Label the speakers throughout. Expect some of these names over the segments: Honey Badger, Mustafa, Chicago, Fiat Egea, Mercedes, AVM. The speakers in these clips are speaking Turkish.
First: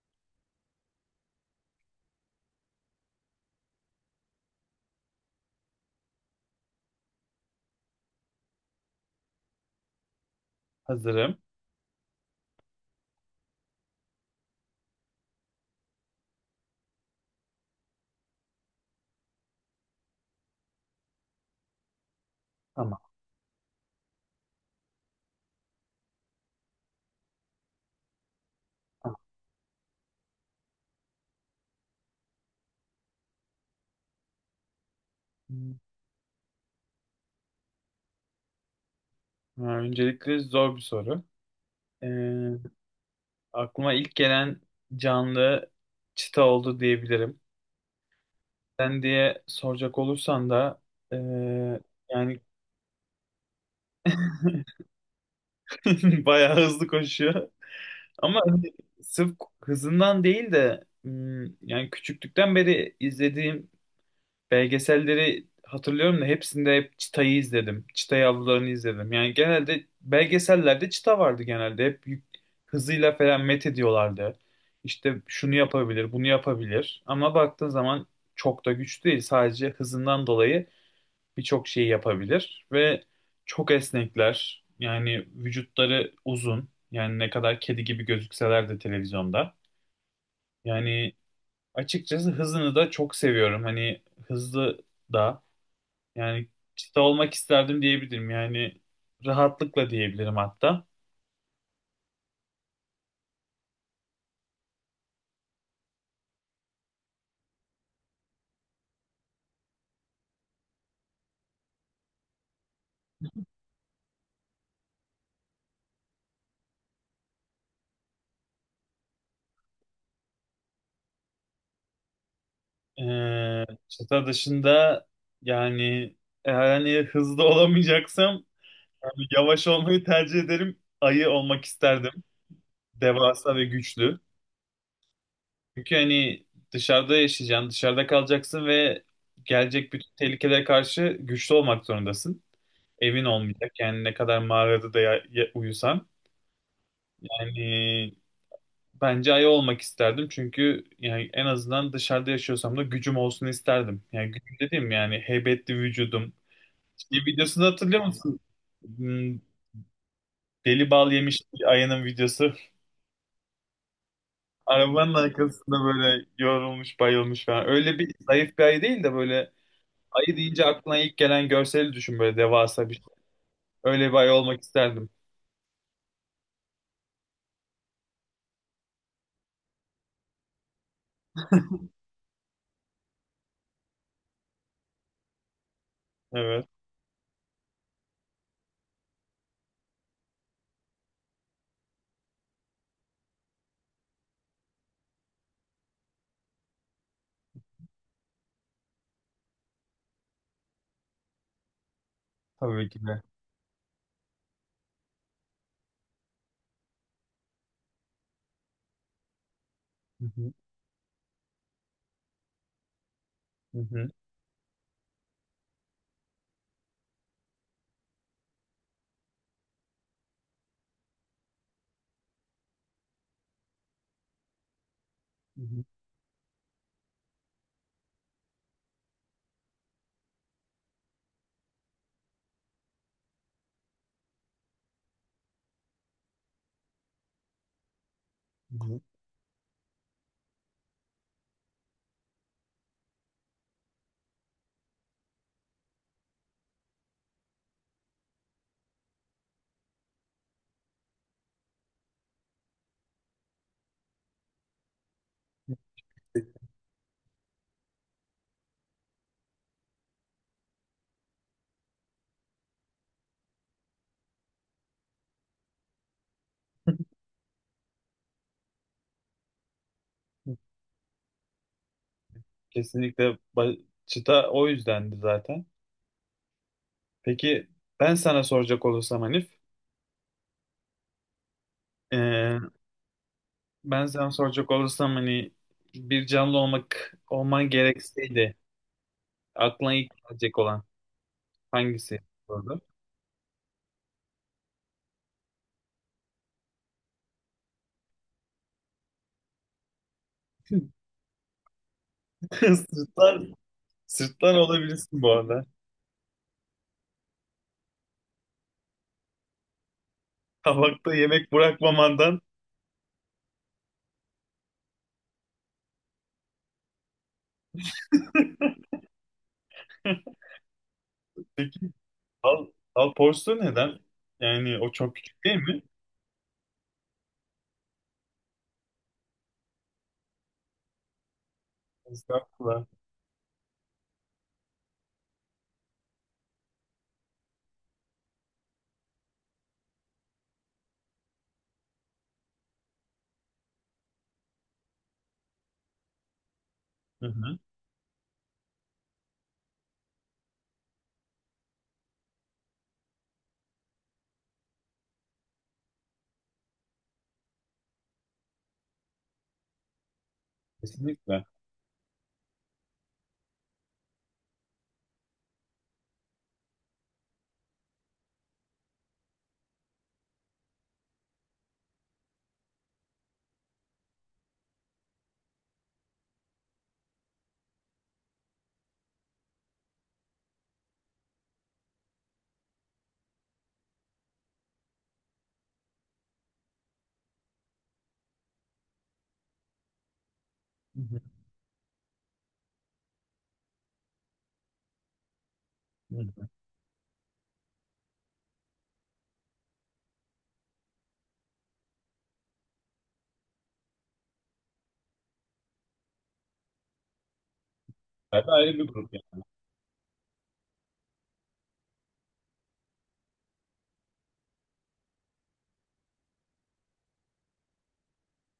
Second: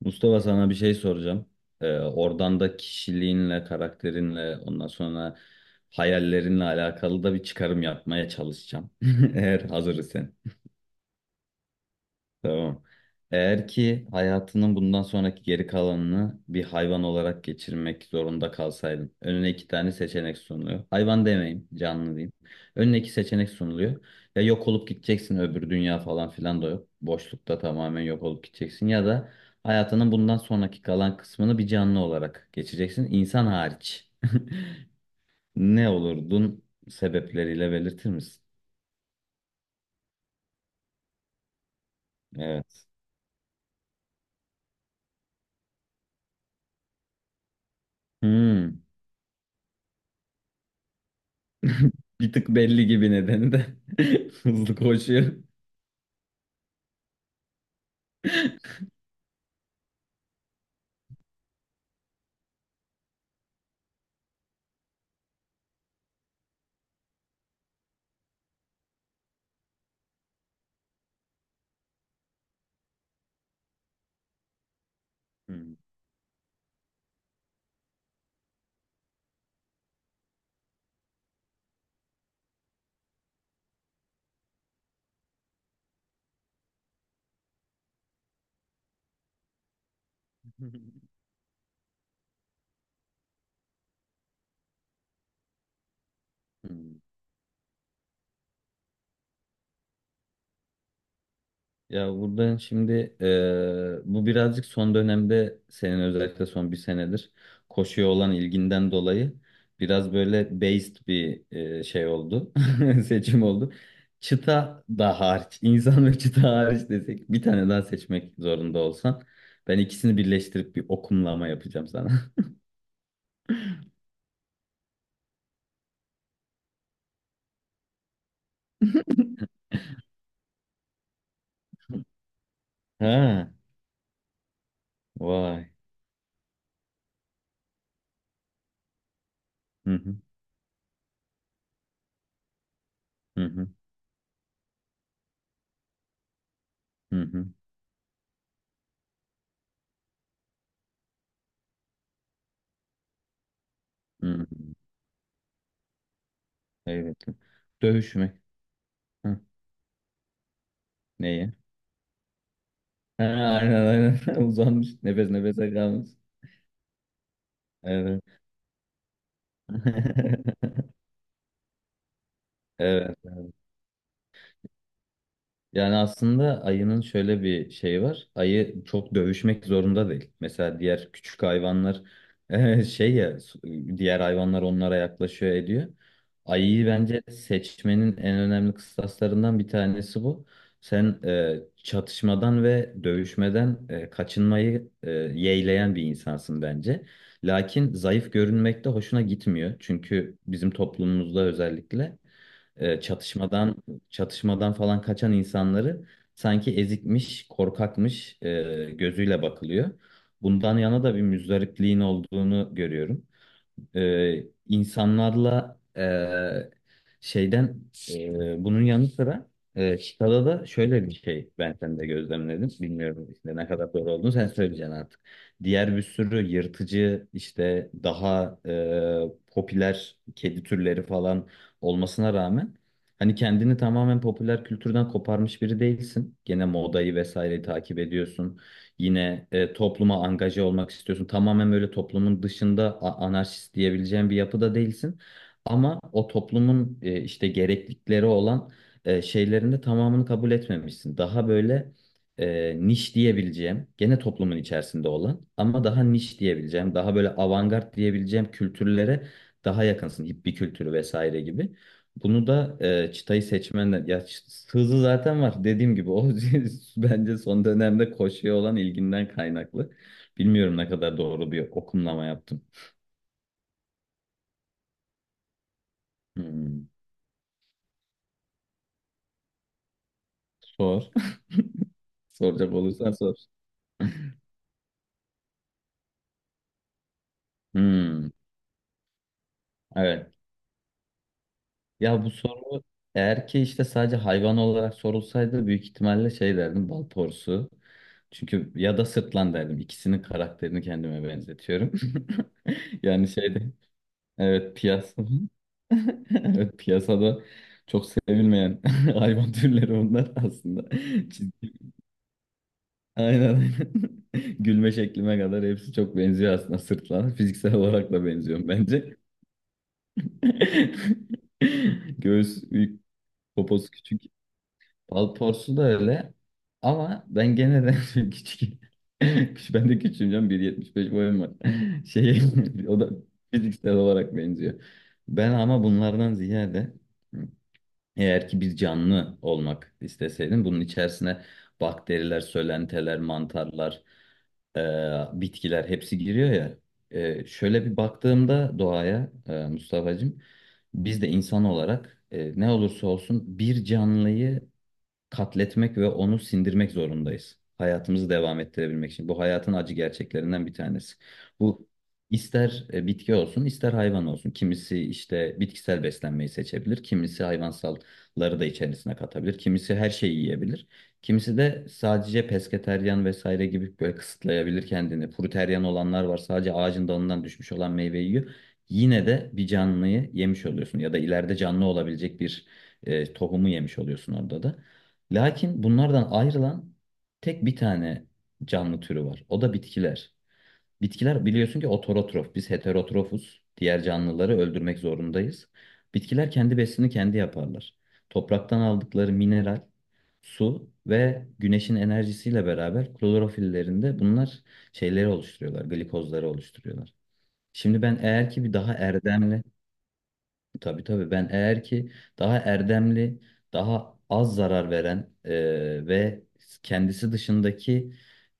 Speaker 1: Mustafa sana bir şey soracağım. Oradan da kişiliğinle, karakterinle, ondan sonra hayallerinle alakalı da bir çıkarım yapmaya çalışacağım. Eğer hazır isen.
Speaker 2: Hazırım.
Speaker 1: Tamam. Eğer ki hayatının bundan sonraki geri kalanını bir hayvan olarak geçirmek zorunda kalsaydın, önüne iki tane seçenek sunuluyor. Hayvan demeyeyim, canlı diyeyim.
Speaker 2: Tamam.
Speaker 1: Önüne iki seçenek sunuluyor. Ya yok olup gideceksin, öbür dünya falan filan da yok. Boşlukta tamamen yok olup gideceksin. Ya
Speaker 2: tamam.
Speaker 1: da hayatının bundan sonraki kalan kısmını bir canlı olarak geçeceksin, insan hariç.
Speaker 2: Hmm,
Speaker 1: Ne olurdun, sebepleriyle belirtir misin?
Speaker 2: öncelikle zor bir soru. Ee,
Speaker 1: Evet.
Speaker 2: Aklıma ilk gelen canlı çita oldu diyebilirim.
Speaker 1: Hmm.
Speaker 2: Sen diye soracak olursan da ee,
Speaker 1: Bir
Speaker 2: yani
Speaker 1: tık belli gibi nedeni de hızlı koşuyor.
Speaker 2: bayağı hızlı koşuyor. Ama hani sırf hızından değil de yani küçüklükten beri izlediğim belgeselleri hatırlıyorum da hepsinde hep çitayı izledim. Çitayı avlarını izledim. Yani genelde belgesellerde çita vardı genelde. Hızıyla falan met ediyorlardı. İşte şunu
Speaker 1: Hmm.
Speaker 2: yapabilir, bunu yapabilir. Ama baktığın zaman çok da güçlü değil. Sadece hızından dolayı birçok şeyi yapabilir. Ve çok esnekler. Yani vücutları uzun. Yani ne kadar kedi gibi gözükseler de televizyonda. Yani açıkçası hızını da çok seviyorum. Hani hızlı da yani çıta
Speaker 1: Hmm.
Speaker 2: olmak isterdim diyebilirim. Yani rahatlıkla diyebilirim hatta.
Speaker 1: Ya buradan şimdi bu birazcık son dönemde senin özellikle son bir senedir koşuya olan ilginden dolayı biraz böyle based bir şey oldu. Seçim oldu. Çıta da hariç, insan ve çıta hariç desek bir tane daha seçmek zorunda olsan ben ikisini birleştirip bir okumlama yapacağım sana.
Speaker 2: Çıta dışında yani eğer hani hızlı olamayacaksam yani yavaş olmayı tercih ederim. Ayı olmak isterdim.
Speaker 1: Ha,
Speaker 2: Devasa ve güçlü.
Speaker 1: vay.
Speaker 2: Çünkü hani dışarıda yaşayacaksın, dışarıda kalacaksın ve
Speaker 1: Hı
Speaker 2: gelecek bütün
Speaker 1: hı,
Speaker 2: tehlikelere karşı güçlü olmak zorundasın. Evin
Speaker 1: hı hı,
Speaker 2: olmayacak. Yani ne kadar mağarada da uyusan.
Speaker 1: hı hı.
Speaker 2: Yani bence ayı olmak isterdim. Çünkü yani en azından dışarıda yaşıyorsam da gücüm olsun isterdim. Yani
Speaker 1: Hı-hı.
Speaker 2: gücüm dediğim yani heybetli vücudum.
Speaker 1: Evet.
Speaker 2: Şey videosunu hatırlıyor
Speaker 1: Dövüşmek.
Speaker 2: musun? Hmm,
Speaker 1: Hı.
Speaker 2: deli bal yemiş
Speaker 1: Neye?
Speaker 2: ayının videosu.
Speaker 1: Ha, aynen aynen. Uzanmış.
Speaker 2: Arabanın
Speaker 1: Nefes nefese
Speaker 2: arkasında
Speaker 1: kalmış.
Speaker 2: böyle yorulmuş, bayılmış falan. Öyle bir
Speaker 1: Evet.
Speaker 2: zayıf bir ayı değil de böyle ayı deyince aklına ilk gelen görseli düşün böyle devasa bir şey.
Speaker 1: Evet.
Speaker 2: Öyle bir ayı olmak isterdim.
Speaker 1: Yani aslında ayının şöyle bir şeyi var. Ayı çok dövüşmek zorunda değil. Mesela diğer küçük hayvanlar şey ya diğer hayvanlar onlara yaklaşıyor ediyor.
Speaker 2: Evet.
Speaker 1: Ayıyı bence seçmenin en önemli kıstaslarından bir tanesi bu. Sen çatışmadan ve dövüşmeden kaçınmayı yeğleyen bir insansın bence. Lakin zayıf görünmek de hoşuna gitmiyor. Çünkü bizim toplumumuzda özellikle
Speaker 2: Tabii
Speaker 1: e,
Speaker 2: ki de.
Speaker 1: çatışmadan çatışmadan falan kaçan insanları sanki ezikmiş, korkakmış gözüyle bakılıyor.
Speaker 2: Hı hı,
Speaker 1: Bundan yana da bir müzdarikliğin olduğunu görüyorum,
Speaker 2: hı hı,
Speaker 1: insanlarla, şeyden, bunun yanı sıra Chicago'da da şöyle bir şey ben sende gözlemledim. Bilmiyorum işte ne kadar doğru olduğunu sen söyleyeceksin artık.
Speaker 2: hı hı,
Speaker 1: Diğer bir sürü yırtıcı işte daha popüler kedi türleri falan olmasına rağmen hani kendini tamamen popüler kültürden koparmış biri değilsin. Gene modayı vesaireyi takip ediyorsun.
Speaker 2: hı hı.
Speaker 1: Yine topluma angaje olmak istiyorsun. Tamamen böyle toplumun dışında anarşist diyebileceğin bir yapıda değilsin. Ama o toplumun işte gereklilikleri olan şeylerin de tamamını kabul etmemişsin. Daha böyle niş diyebileceğim, gene toplumun içerisinde olan ama daha niş diyebileceğim, daha böyle avantgard diyebileceğim kültürlere daha yakınsın. Hippie kültürü vesaire gibi. Bunu da çıtayı seçmenler ya hızı zaten var dediğim gibi o bence son dönemde koşuya olan ilginden kaynaklı. Bilmiyorum ne kadar doğru bir okumlama yaptım.
Speaker 2: Kesinlikle, çıta o yüzdendi zaten.
Speaker 1: Hmm,
Speaker 2: Peki ben sana soracak olursam Hanif,
Speaker 1: sor.
Speaker 2: eee,
Speaker 1: Soracak olursan sor.
Speaker 2: ben sana soracak olursam hani bir canlı olman
Speaker 1: Hmm,
Speaker 2: gerekseydi aklına ilk
Speaker 1: evet.
Speaker 2: gelecek olan hangisi
Speaker 1: Ya bu
Speaker 2: olurdu?
Speaker 1: soru eğer ki işte sadece hayvan olarak sorulsaydı büyük ihtimalle şey derdim, bal porsu. Çünkü ya da sırtlan derdim. İkisinin karakterini kendime benzetiyorum. Yani
Speaker 2: Sırtlar,
Speaker 1: şeyde
Speaker 2: sırtlar
Speaker 1: evet piyasa.
Speaker 2: olabilirsin bu arada.
Speaker 1: Evet, piyasada çok sevilmeyen hayvan türleri onlar aslında.
Speaker 2: Tabakta yemek
Speaker 1: Çizgi.
Speaker 2: bırakmamandan.
Speaker 1: Aynen aynen. Gülme şeklime kadar hepsi çok benziyor aslında sırtlan. Fiziksel olarak da benziyorum bence.
Speaker 2: Peki
Speaker 1: Göğüs
Speaker 2: al,
Speaker 1: büyük,
Speaker 2: al porsiyon
Speaker 1: poposu
Speaker 2: neden?
Speaker 1: küçük.
Speaker 2: Yani o çok küçük değil
Speaker 1: Balporsu da
Speaker 2: mi?
Speaker 1: öyle. Ama ben gene de küçük. Ben de küçüğüm canım. 1,75 boyum var. Şey,
Speaker 2: Estağfurullah.
Speaker 1: o da fiziksel olarak benziyor. Ben ama bunlardan ziyade eğer ki bir canlı olmak isteseydim bunun içerisine bakteriler, sölenteler, mantarlar, e, bitkiler hepsi giriyor ya.
Speaker 2: Hı hı.
Speaker 1: Şöyle bir baktığımda doğaya, Mustafa'cığım, biz de insan olarak ne olursa olsun bir canlıyı katletmek ve onu sindirmek zorundayız. Hayatımızı devam ettirebilmek için. Bu hayatın acı gerçeklerinden bir tanesi.
Speaker 2: Kesinlikle.
Speaker 1: Bu ister bitki olsun, ister hayvan olsun. Kimisi işte bitkisel beslenmeyi seçebilir, kimisi hayvansalları da içerisine katabilir, kimisi her şeyi yiyebilir. Kimisi de sadece pesketeryan vesaire gibi böyle kısıtlayabilir kendini. Fruteryan olanlar var, sadece ağacın dalından düşmüş olan meyveyi yiyor. Yine de bir canlıyı yemiş oluyorsun ya da ileride canlı olabilecek bir tohumu yemiş oluyorsun orada da. Lakin bunlardan ayrılan tek bir tane canlı türü var. O da bitkiler.
Speaker 2: Hı hı.
Speaker 1: Bitkiler biliyorsun ki ototrof. Biz heterotrofuz. Diğer canlıları öldürmek zorundayız.
Speaker 2: Hı hı.
Speaker 1: Bitkiler kendi besini kendi yaparlar. Topraktan aldıkları mineral, su ve güneşin enerjisiyle beraber klorofillerinde bunlar şeyleri oluşturuyorlar, glikozları oluşturuyorlar. Şimdi ben
Speaker 2: Tabii
Speaker 1: eğer ki bir
Speaker 2: ayrı bir
Speaker 1: daha
Speaker 2: grup
Speaker 1: erdemli tabii tabii ben eğer ki daha erdemli, daha az zarar veren ve kendisi dışındaki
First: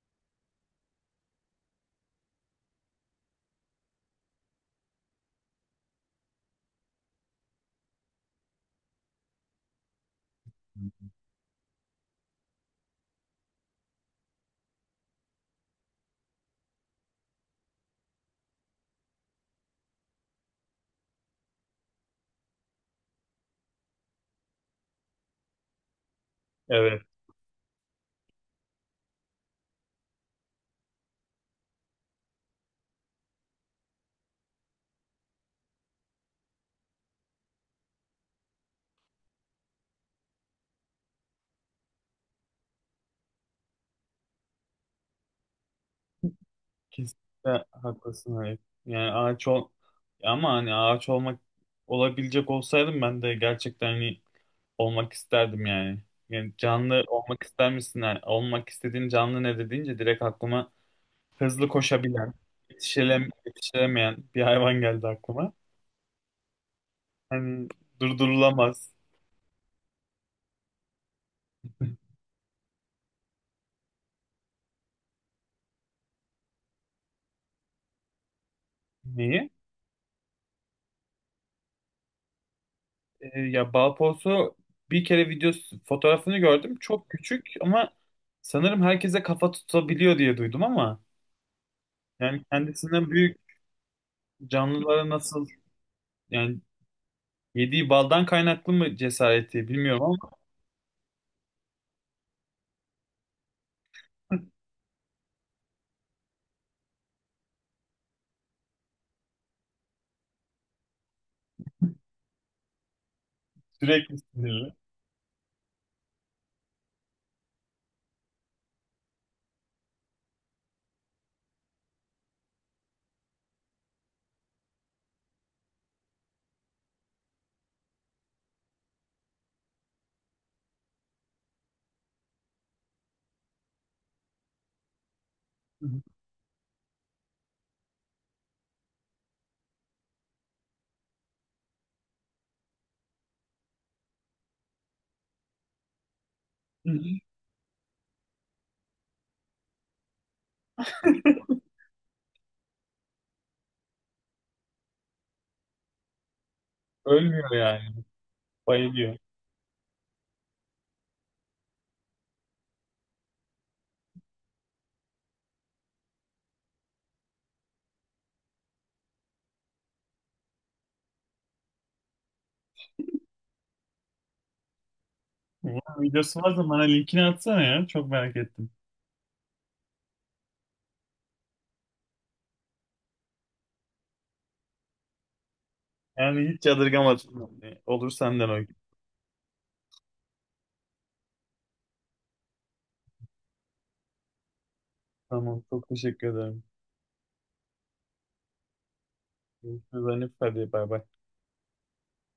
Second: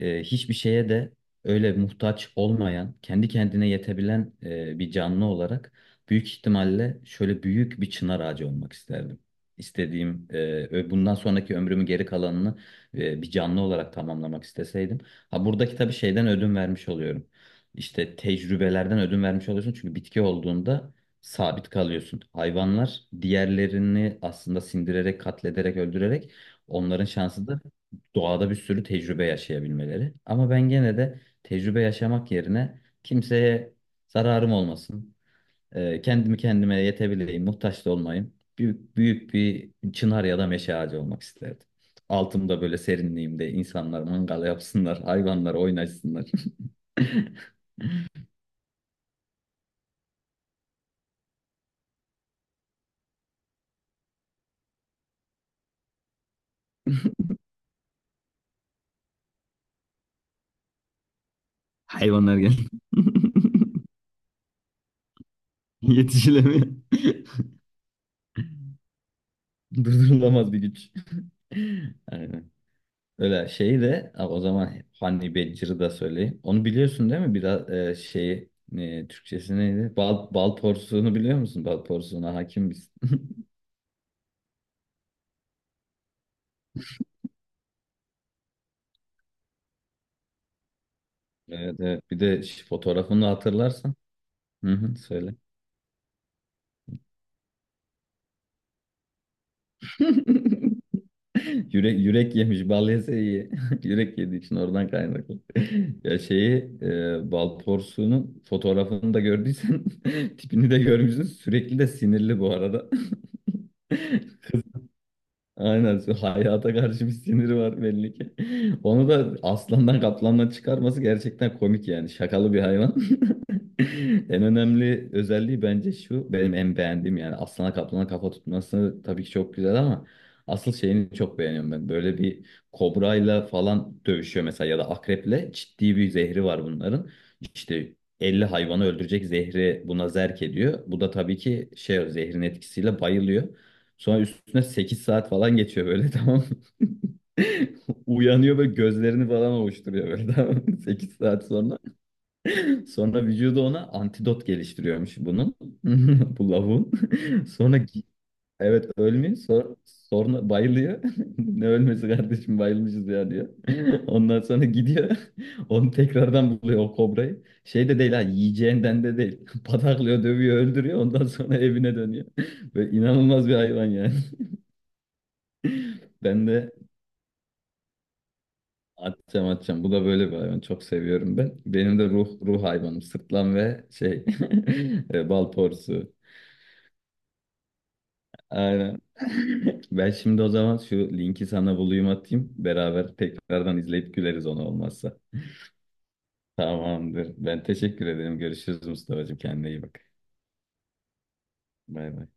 Speaker 1: hiçbir şeye de öyle muhtaç olmayan, kendi kendine yetebilen bir canlı olarak büyük ihtimalle şöyle büyük bir çınar ağacı olmak isterdim. İstediğim,
Speaker 2: yani.
Speaker 1: bundan sonraki ömrümü geri kalanını bir canlı olarak tamamlamak isteseydim. Ha buradaki tabii şeyden ödün vermiş oluyorum. İşte tecrübelerden ödün vermiş oluyorsun çünkü bitki olduğunda sabit kalıyorsun. Hayvanlar diğerlerini aslında sindirerek, katlederek, öldürerek
Speaker 2: Evet.
Speaker 1: onların şansı da doğada bir sürü tecrübe yaşayabilmeleri. Ama ben gene de tecrübe yaşamak yerine kimseye zararım olmasın, kendimi kendime yetebileyim, muhtaç da olmayayım. Büyük, büyük bir çınar ya da meşe ağacı olmak isterdim. Altımda böyle serinliğimde insanlar mangal yapsınlar, hayvanlar oynaşsınlar.
Speaker 2: Kesinlikle haklısın Halep. Yani ağaç ol ama hani ağaç olmak olabilecek olsaydım ben de gerçekten hani olmak isterdim yani. Yani canlı olmak ister misin? Yani olmak istediğin canlı nedir deyince direkt aklıma hızlı koşabilen,
Speaker 1: Hayvanlar gel.
Speaker 2: yetişilemeyen bir hayvan geldi aklıma.
Speaker 1: Yetişilemiyor.
Speaker 2: Hani durdurulamaz.
Speaker 1: Durdurulamaz bir güç. Aynen. Öyle şey de ha, o zaman Honey Badger'ı da söyleyeyim. Onu biliyorsun değil mi? Biraz şeyi,
Speaker 2: Neyi?
Speaker 1: Türkçesi neydi? Bal porsuğunu biliyor musun? Bal porsuğuna hakim misin?
Speaker 2: Ya balposu bir kere videosu fotoğrafını gördüm. Çok küçük ama sanırım herkese kafa tutabiliyor diye duydum ama
Speaker 1: Evet, evet. Bir de
Speaker 2: yani kendisinden
Speaker 1: fotoğrafını
Speaker 2: büyük
Speaker 1: hatırlarsan. Hı hı,
Speaker 2: canlılara
Speaker 1: söyle.
Speaker 2: nasıl yani yediği baldan kaynaklı mı cesareti bilmiyorum ama
Speaker 1: Yürek yemiş. Bal yese iyi. Yürek yediği için oradan kaynaklı. Ya şeyi, bal porsuğunun fotoğrafını da gördüysen tipini de görmüşsün. Sürekli de sinirli bu arada.
Speaker 2: sürekli sinirli.
Speaker 1: Aynen. Hayata karşı bir siniri var belli ki. Onu da aslandan kaplandan çıkarması gerçekten komik yani. Şakalı bir hayvan. En önemli özelliği bence şu, benim en beğendiğim, yani aslana kaplana kafa tutması tabii ki çok güzel ama asıl şeyini çok beğeniyorum ben. Böyle bir kobrayla falan dövüşüyor mesela ya da akreple, ciddi bir zehri var bunların. İşte 50 hayvanı öldürecek zehri buna zerk ediyor. Bu da tabii ki şey, zehrin etkisiyle bayılıyor. Sonra üstüne 8 saat falan geçiyor böyle tamam mı? Uyanıyor ve gözlerini falan ovuşturuyor böyle, tamam mı? 8 saat sonra. Sonra vücudu ona antidot geliştiriyormuş bunun. Bu lavuğun.
Speaker 2: Ölmüyor
Speaker 1: Sonra
Speaker 2: yani.
Speaker 1: gi- evet,
Speaker 2: Bayılıyor.
Speaker 1: ölmüyor. Sonra bayılıyor. Ne ölmesi kardeşim, bayılmışız ya diyor. Ondan sonra gidiyor. Onu tekrardan buluyor o kobrayı. Şey de değil ha, yiyeceğinden de değil. Pataklıyor, dövüyor, öldürüyor. Ondan sonra evine dönüyor. Böyle inanılmaz bir hayvan yani.
Speaker 2: Bunun videosu
Speaker 1: Ben
Speaker 2: varsa
Speaker 1: de
Speaker 2: bana linkini atsana ya. Çok merak ettim.
Speaker 1: atacağım atacağım. Bu da böyle bir hayvan. Çok seviyorum ben. Benim de ruh hayvanım. Sırtlan ve şey bal porsu.
Speaker 2: Yani hiç yadırgamadım. Olur senden o. gün.
Speaker 1: Aynen. Ben şimdi o zaman şu linki sana bulayım atayım. Beraber tekrardan izleyip güleriz ona olmazsa.
Speaker 2: Tamam. Çok teşekkür ederim.
Speaker 1: Tamamdır. Ben teşekkür ederim. Görüşürüz Mustafa'cığım. Kendine iyi bak.
Speaker 2: Görüşürüz Hanif. Hadi bay bay.
Speaker 1: Bay bay.